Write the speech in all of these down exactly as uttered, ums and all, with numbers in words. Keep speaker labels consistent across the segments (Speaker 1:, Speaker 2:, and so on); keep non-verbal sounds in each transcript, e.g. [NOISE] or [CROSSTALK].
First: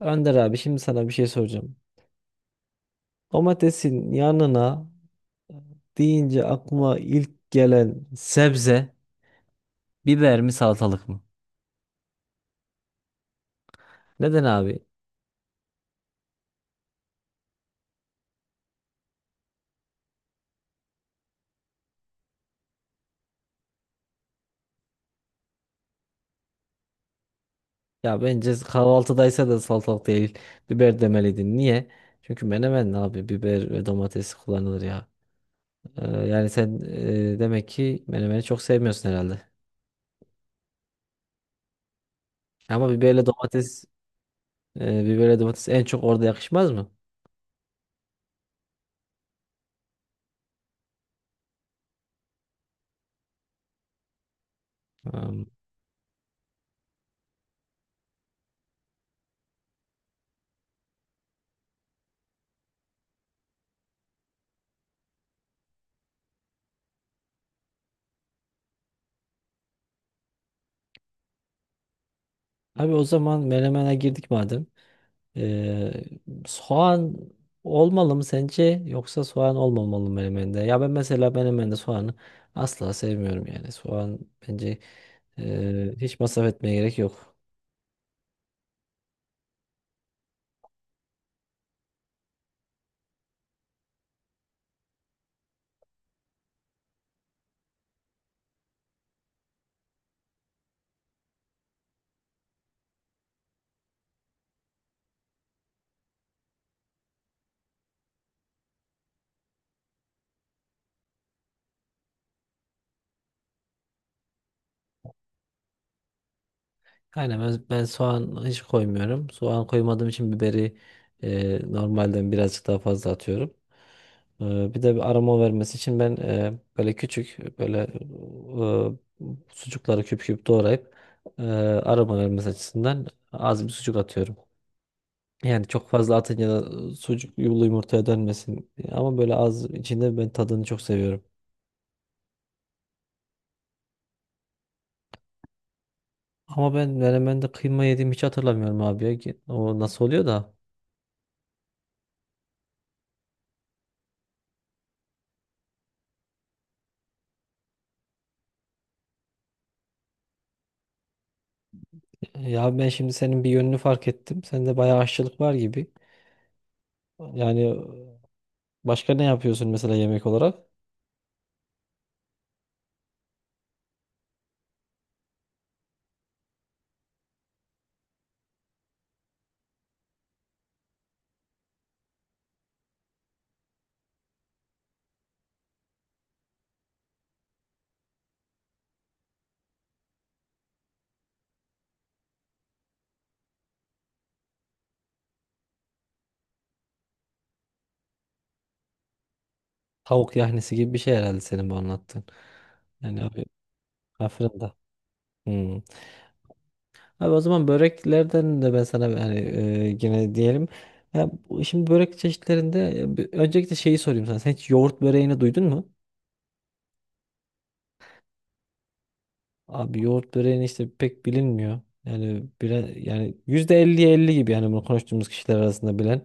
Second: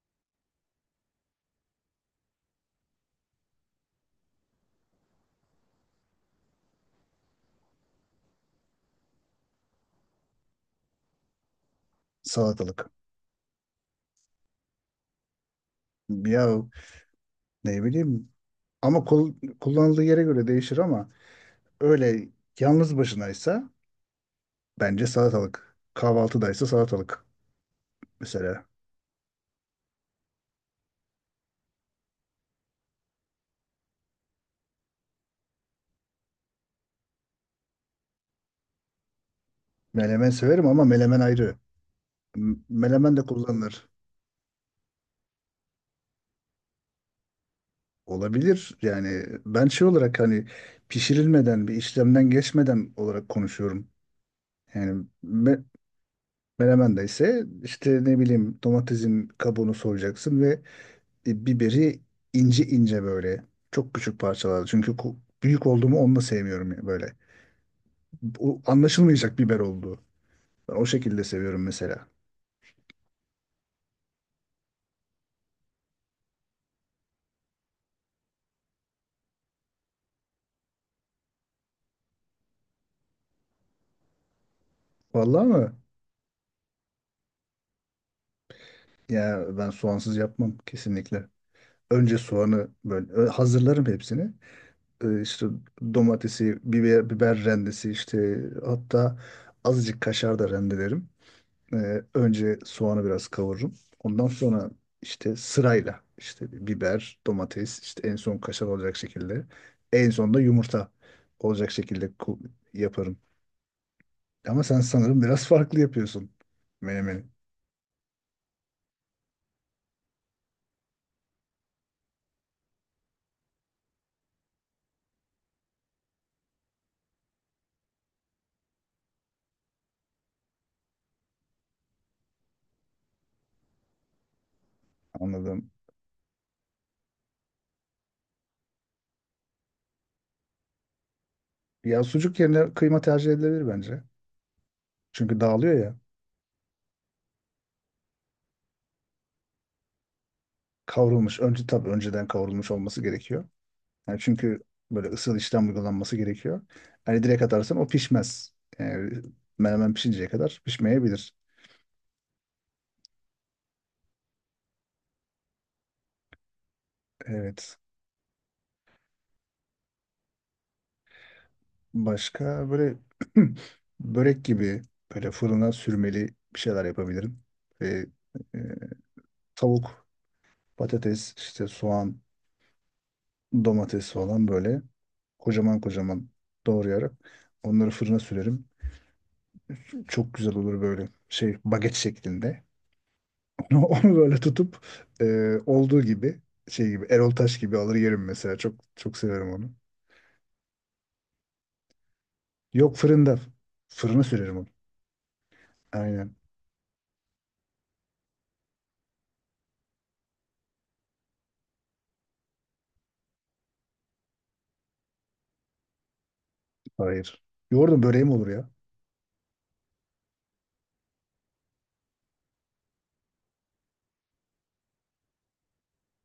Speaker 1: Önder abi şimdi sana bir şey soracağım. Domatesin yanına e, deyince aklıma ilk gelen sebze biber mi salatalık mı?
Speaker 2: Salatalık.
Speaker 1: Neden abi?
Speaker 2: Ya ne bileyim ama kul- kullanıldığı yere göre değişir ama öyle yalnız başınaysa bence salatalık. Kahvaltıdaysa salatalık
Speaker 1: Ya bence
Speaker 2: mesela.
Speaker 1: kahvaltıdaysa da salatalık değil biber demeliydin. Niye? Çünkü menemen abi biber ve domates kullanılır ya. Ee, yani sen e, demek ki menemeni çok sevmiyorsun herhalde.
Speaker 2: Menemen severim ama menemen ayrı. M-
Speaker 1: Ama
Speaker 2: Menemen de
Speaker 1: biberle domates
Speaker 2: kullanılır.
Speaker 1: e, biberle domates en çok orada yakışmaz mı?
Speaker 2: Olabilir yani ben şey olarak hani pişirilmeden bir işlemden geçmeden olarak konuşuyorum. Yani
Speaker 1: Hmm.
Speaker 2: me Menemen de ise işte ne bileyim domatesin kabuğunu soyacaksın ve e, biberi ince ince böyle çok küçük parçalarda. Çünkü ku- büyük olduğumu onu da sevmiyorum böyle. O anlaşılmayacak biber olduğu. Ben o şekilde seviyorum mesela.
Speaker 1: Abi o zaman menemene girdik madem. Ee, soğan olmalı mı sence yoksa soğan olmamalı mı menemende? Ya ben mesela menemende soğanı asla sevmiyorum yani. Soğan bence
Speaker 2: Vallahi mı?
Speaker 1: e, hiç masraf etmeye gerek yok.
Speaker 2: Ya ben soğansız yapmam kesinlikle. Önce soğanı böyle ö- hazırlarım hepsini. Ee, işte domatesi, biber, biber rendesi işte hatta azıcık kaşar da rendelerim. Ee, önce soğanı biraz kavururum. Ondan sonra işte sırayla işte bir biber, domates, işte en son kaşar olacak şekilde. En son da yumurta olacak şekilde ku- yaparım. Ama sen sanırım biraz farklı yapıyorsun menemeni.
Speaker 1: Aynen ben, ben soğan hiç koymuyorum. Soğan koymadığım için biberi e, normalden birazcık daha fazla atıyorum. Ee, bir de bir aroma vermesi için ben e, böyle küçük böyle e, sucukları küp küp doğrayıp e, aroma vermesi açısından az bir sucuk atıyorum. Yani
Speaker 2: Anladım.
Speaker 1: çok fazla atınca da sucuk yulu yumurtaya dönmesin. Ama böyle az içinde ben tadını çok seviyorum.
Speaker 2: Ya sucuk yerine kıyma tercih edilebilir bence. Çünkü dağılıyor ya.
Speaker 1: Ama ben menemende kıyma yediğimi hiç hatırlamıyorum abi ya. Ki O nasıl oluyor da?
Speaker 2: Kavrulmuş. Önce tabii önceden kavrulmuş olması gerekiyor. Yani çünkü böyle ısıl işlem uygulanması gerekiyor. Hani direkt atarsan o pişmez. Yani menemen pişinceye kadar pişmeyebilir.
Speaker 1: Ya ben şimdi senin bir yönünü fark ettim. Sende bayağı aşçılık var gibi. Yani
Speaker 2: Evet.
Speaker 1: başka ne yapıyorsun mesela yemek olarak?
Speaker 2: Başka böyle [CLEARS THROAT] börek gibi böyle fırına sürmeli bir şeyler yapabilirim. Ve e, tavuk, patates, işte soğan, domates falan böyle kocaman kocaman doğrayarak onları fırına sürerim. Çok güzel olur böyle şey baget şeklinde. [LAUGHS] Onu, onu böyle tutup e, olduğu gibi şey gibi Erol Taş gibi alır yerim mesela. Çok çok severim onu.
Speaker 1: Tavuk yahnisi gibi bir şey herhalde senin bu anlattığın.
Speaker 2: Yok,
Speaker 1: Yani
Speaker 2: fırında.
Speaker 1: abi
Speaker 2: Fırına sürerim
Speaker 1: aferin
Speaker 2: onu.
Speaker 1: de. Hmm.
Speaker 2: Aynen.
Speaker 1: Abi o zaman böreklerden de ben sana yani e, yine diyelim. Ya, bu- şimdi börek çeşitlerinde e, bir- öncelikle şeyi sorayım sana. Sen hiç yoğurt böreğini duydun mu?
Speaker 2: Hayır. Yoğurdu böreğim olur ya.
Speaker 1: Abi yoğurt böreğini işte pek bilinmiyor. Yani bire, yani yüzde elliye elli gibi yani bunu konuştuğumuz kişiler arasında bilen.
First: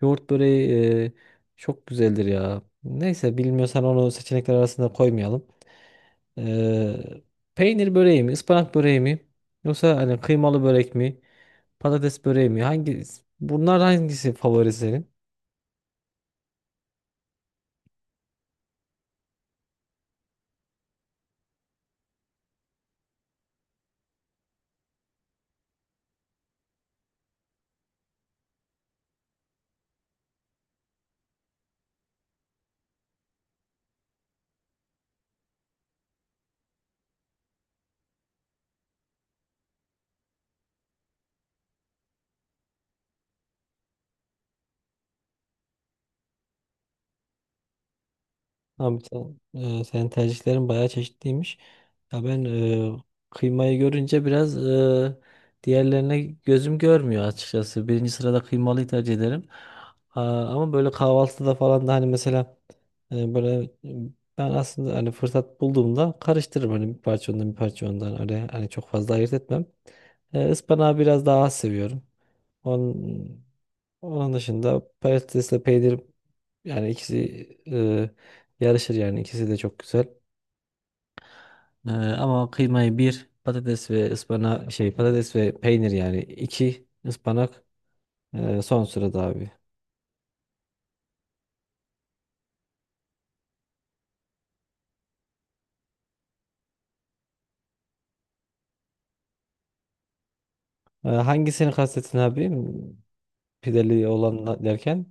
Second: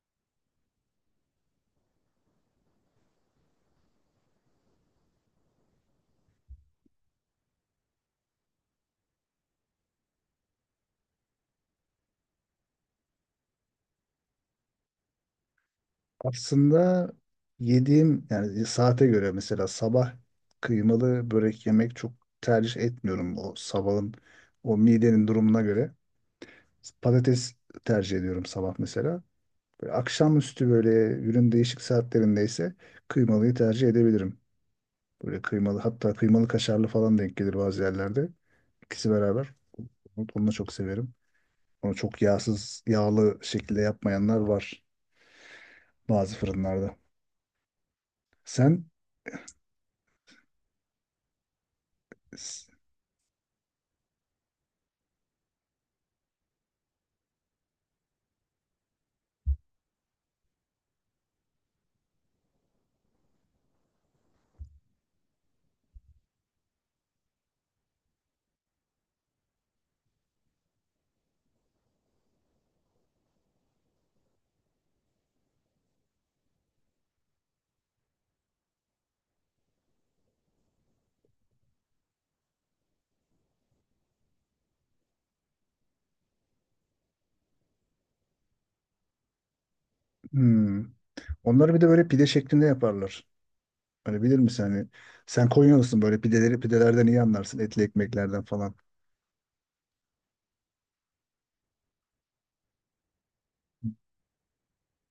Speaker 1: Yoğurt böreği e, çok güzeldir ya. Neyse bilmiyorsan onu seçenekler arasında koymayalım. Ee, peynir böreği mi, ıspanak böreği mi? Yoksa hani kıymalı börek mi? Patates böreği mi? Hangi bunlar hangisi favori senin?
Speaker 2: Aslında yediğim yani e, saate göre mesela sabah kıymalı börek yemek çok tercih etmiyorum o sabahın o midenin durumuna göre. Patates tercih ediyorum sabah mesela. Böyle akşamüstü böyle günün değişik saatlerindeyse kıymalıyı tercih edebilirim. Böyle kıymalı hatta kıymalı kaşarlı falan denk gelir bazı yerlerde. İkisi beraber. Onu onu da çok severim. Onu çok yağsız, yağlı şekilde yapmayanlar var bazı fırınlarda. Sen.
Speaker 1: Abi sen, e, senin tercihlerin bayağı çeşitliymiş. Ya ben e, kıymayı görünce biraz e, diğerlerine gözüm görmüyor açıkçası. Birinci sırada kıymalıyı tercih ederim. Aa, ama böyle kahvaltıda falan da hani mesela e, böyle e, ben aslında hani fırsat bulduğumda karıştırırım hani bir parça ondan bir parça ondan öyle hani çok fazla ayırt etmem. E, ıspanağı biraz daha az seviyorum. Onun, onun dışında patatesle peynir yani ikisi e, Yarışır yani ikisi de çok güzel. Ee, ama kıymayı bir, patates ve ıspana şey patates ve peynir yani iki ıspanak e, son sırada abi.
Speaker 2: Hmm. Onları bir de böyle pide şeklinde yaparlar. Hani bilir misin hani sen Konyalısın böyle pideleri pidelerden iyi anlarsın etli ekmeklerden falan.
Speaker 1: Ee, hangisini kastettin abi? Pideli olan derken?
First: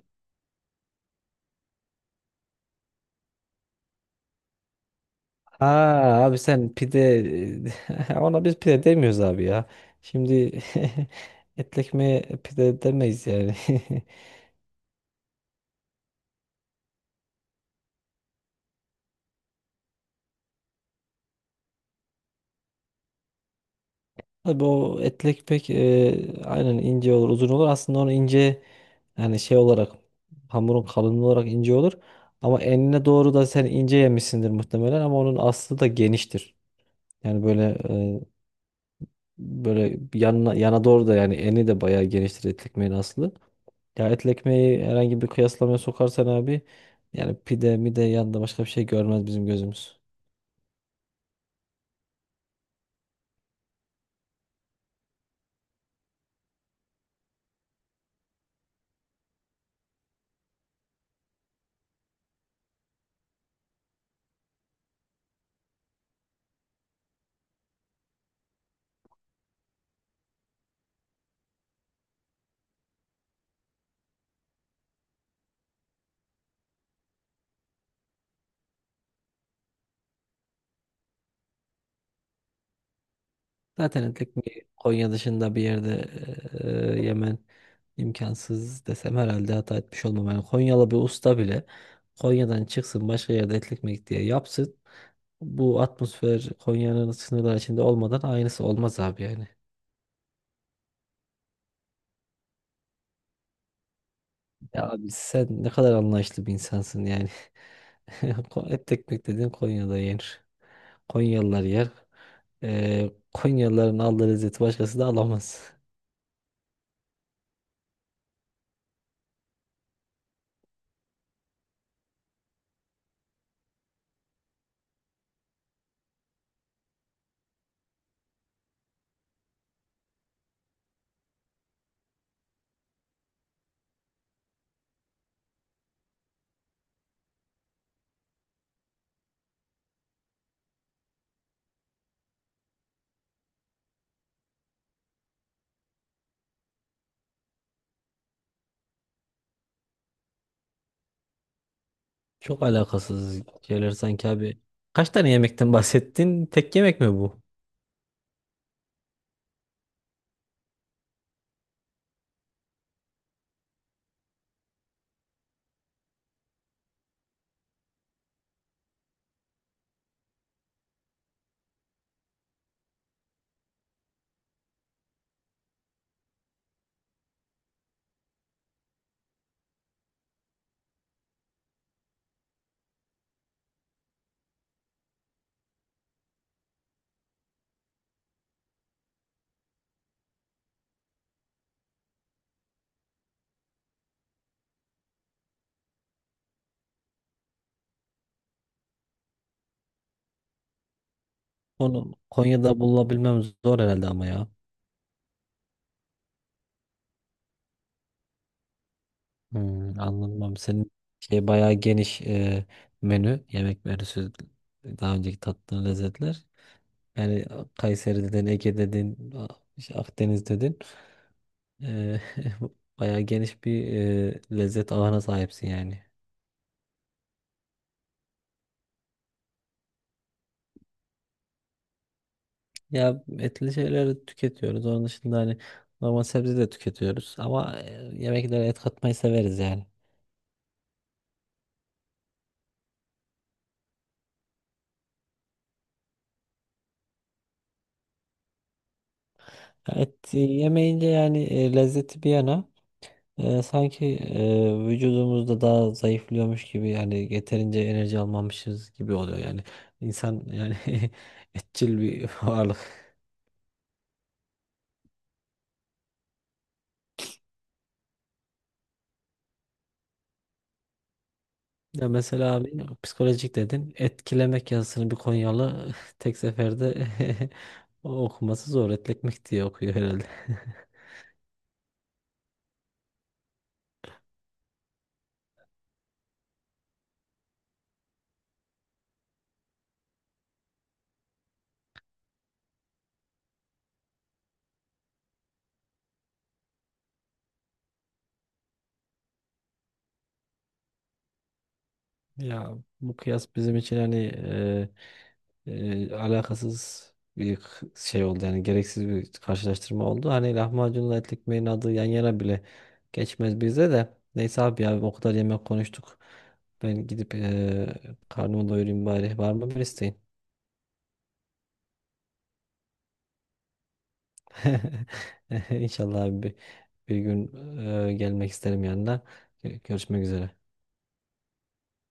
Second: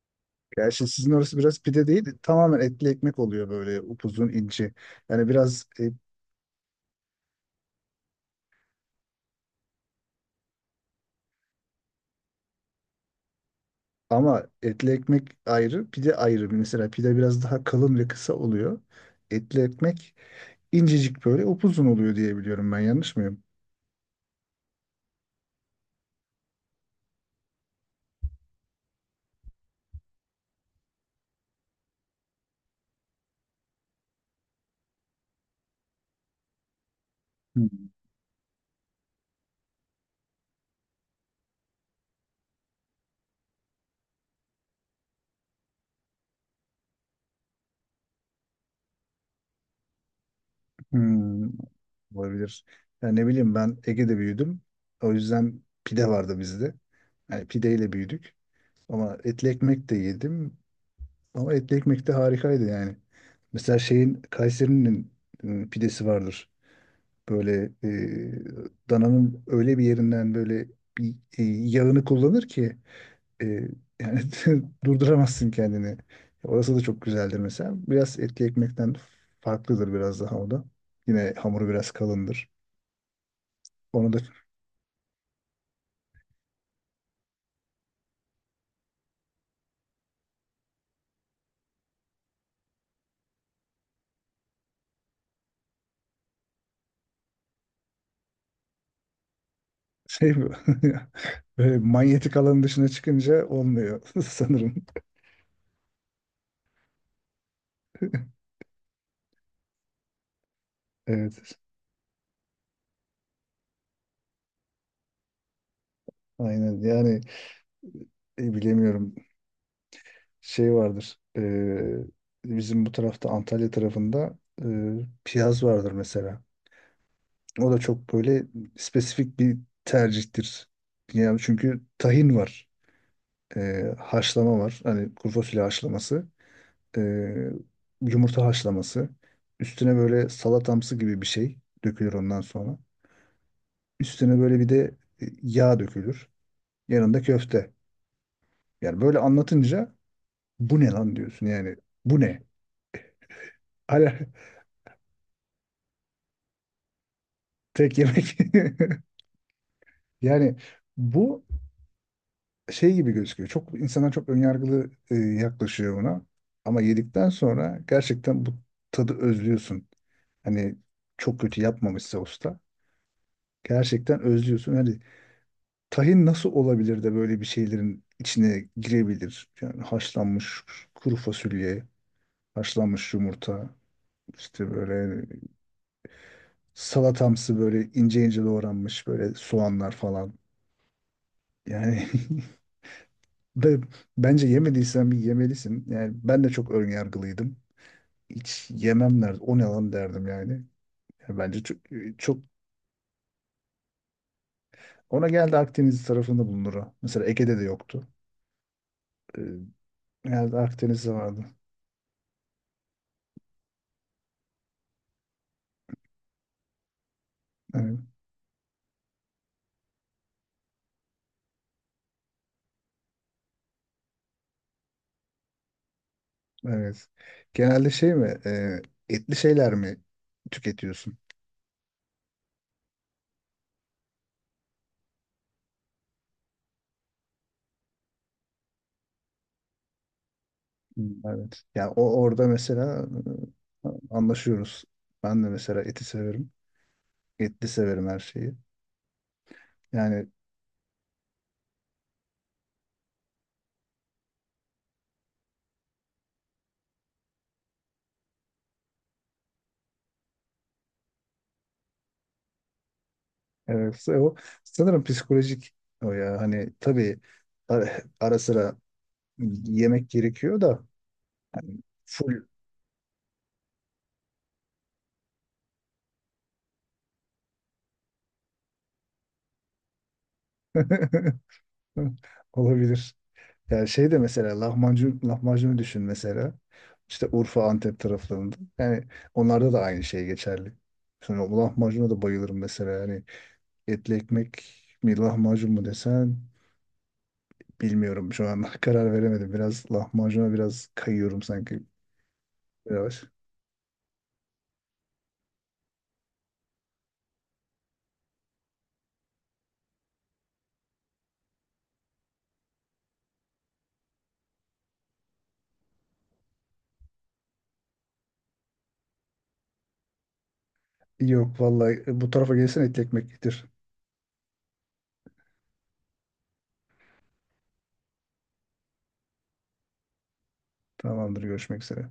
Speaker 2: Gerçi sizin orası biraz pide değil tamamen etli ekmek oluyor böyle upuzun ince. Yani
Speaker 1: Ha
Speaker 2: biraz e,
Speaker 1: abi sen pide [LAUGHS] ona biz pide demiyoruz abi ya. Şimdi [LAUGHS] etli ekmeğe pide demeyiz yani. [LAUGHS]
Speaker 2: ama etli ekmek ayrı pide ayrı. Mesela pide biraz daha kalın ve kısa oluyor. Etli ekmek incecik böyle upuzun oluyor diye biliyorum, ben yanlış mıyım?
Speaker 1: Tabii o etlek pek e, aynen ince olur, uzun olur. Aslında onu ince yani şey olarak hamurun kalınlığı olarak ince olur. Ama enine doğru da sen ince yemişsindir muhtemelen ama onun aslı da geniştir. Yani böyle e, böyle yanına yana doğru da yani eni de bayağı geniştir etli ekmeğin aslı. Ya etli ekmeği herhangi bir kıyaslamaya sokarsan abi yani pide mide yanında başka bir şey görmez bizim gözümüz.
Speaker 2: Hmm, olabilir. Ya ne bileyim ben Ege'de büyüdüm. O yüzden pide vardı bizde. Yani pideyle büyüdük. Ama etli ekmek de yedim. Ama etli ekmek de harikaydı yani. Mesela şeyin Kayseri'nin e, pidesi vardır. Böyle e, dananın öyle bir yerinden böyle bir e, yağını kullanır ki e, yani [LAUGHS] durduramazsın kendini. Orası da çok güzeldir mesela. Biraz etli ekmekten farklıdır biraz daha o da. Yine hamuru biraz kalındır.
Speaker 1: Zaten
Speaker 2: Onu da
Speaker 1: etlik bir Konya dışında bir yerde e, yemen imkansız desem herhalde hata etmiş olmam. Yani Konyalı bir usta bile Konya'dan çıksın başka yerde etli ekmek diye yapsın. Bu atmosfer Konya'nın sınırları içinde olmadan aynısı olmaz abi yani.
Speaker 2: şey bu. [LAUGHS] Böyle manyetik alanın dışına çıkınca olmuyor [LAUGHS] sanırım.
Speaker 1: Ya abi sen ne kadar anlayışlı bir insansın yani. [LAUGHS] Ko- Etli ekmek dediğin Konya'da yenir.
Speaker 2: Evet.
Speaker 1: Konyalılar yer. E, Konyalıların aldığı lezzeti başkası da alamaz.
Speaker 2: Aynen. Yani e, bilemiyorum. Şey vardır. E, bizim bu tarafta Antalya tarafında e, piyaz vardır mesela. O da çok böyle spesifik bir tercihtir. Yani çünkü tahin var. E, haşlama var. Hani kuru fasulye haşlaması. e, Yumurta haşlaması. Üstüne böyle salatamsı gibi bir şey dökülür ondan sonra. Üstüne böyle bir de e, yağ dökülür. Yanında köfte. Yani böyle anlatınca bu ne lan diyorsun yani. Bu ne?
Speaker 1: Çok alakasız şeyler
Speaker 2: Hala
Speaker 1: sanki abi. Kaç tane yemekten [LAUGHS] bahsettin? Tek yemek mi bu?
Speaker 2: [LAUGHS] tek yemek. [LAUGHS] Yani bu şey gibi gözüküyor. Çok insanlar çok önyargılı e, yaklaşıyor buna. Ama yedikten sonra gerçekten bu tadı özlüyorsun. Hani çok kötü yapmamışsa usta. Gerçekten özlüyorsun. Hani tahin nasıl olabilir de böyle bir şeylerin içine girebilir? Yani haşlanmış kuru fasulye, haşlanmış yumurta, işte böyle salatamsı böyle ince ince doğranmış böyle soğanlar falan. Yani [LAUGHS] ve bence yemediysen bir yemelisin. Yani ben de çok ön yargılıydım. Hiç yemem derdim. O ne lan derdim yani. Yani bence çok,
Speaker 1: Onu
Speaker 2: çok
Speaker 1: Konya'da bulabilmem zor herhalde ama ya.
Speaker 2: ona geldi, Akdeniz tarafında bulunur o. Mesela Ege'de de yoktu. Ee,
Speaker 1: Hmm, anlamam.
Speaker 2: Genelde
Speaker 1: Senin
Speaker 2: Akdeniz'de vardı.
Speaker 1: şey bayağı geniş e, menü. Yemek menüsü daha önceki tattığın lezzetler. Yani
Speaker 2: Evet,
Speaker 1: Kayseri dedin, Ege dedin, A- işte Akdeniz dedin. E, [LAUGHS] bayağı geniş bir e, lezzet ağına sahipsin yani.
Speaker 2: evet. Genelde şey mi? E, etli şeyler mi tüketiyorsun?
Speaker 1: Ya etli şeyleri tüketiyoruz. Onun dışında hani normal sebze de tüketiyoruz. Ama e, yemeklere et katmayı severiz yani.
Speaker 2: Hmm, evet. Yani o orada mesela e, anlaşıyoruz. Ben de mesela eti severim. Etli severim her şeyi.
Speaker 1: Et
Speaker 2: Yani
Speaker 1: yemeyince yani e, lezzeti bir yana e, sanki e, vücudumuzda daha zayıflıyormuş gibi yani yeterince enerji almamışız gibi oluyor yani. İnsan yani [LAUGHS] etçil bir varlık.
Speaker 2: evet, o sanırım psikolojik o ya. Hani tabii ara, ara sıra yemek gerekiyor da
Speaker 1: Ya
Speaker 2: full
Speaker 1: mesela abi psikolojik dedin. Etkilemek yazısını bir Konyalı [LAUGHS] tek seferde [LAUGHS] okuması zor. Etlekmek diye okuyor herhalde. [LAUGHS]
Speaker 2: [LAUGHS] olabilir. Yani şey de mesela lahmacun, lahmacunu düşün mesela. İşte Urfa, Antep taraflarında. Yani onlarda da aynı şey geçerli. Sonra o lahmacuna da bayılırım mesela. Yani etli ekmek mi lahmacun mu desen bilmiyorum şu an, [LAUGHS] karar veremedim. Biraz lahmacuna biraz kayıyorum sanki.
Speaker 1: Ya bu
Speaker 2: Biraz.
Speaker 1: kıyas bizim için hani e, e, alakasız bir k- şey oldu yani gereksiz bir karşılaştırma oldu. Hani lahmacunla etli ekmeğin adı yan yana bile geçmez bize de. Neyse abi ya o kadar yemek konuştuk. Ben gidip e, karnımı doyurayım bari. Var mı bir isteğin?
Speaker 2: Yok vallahi, bu tarafa gelsen etli ekmek getir.
Speaker 1: [LAUGHS] İnşallah abi bir, bir gün e, gelmek isterim yanına. Görüşmek üzere.
Speaker 2: Tamamdır, görüşmek üzere.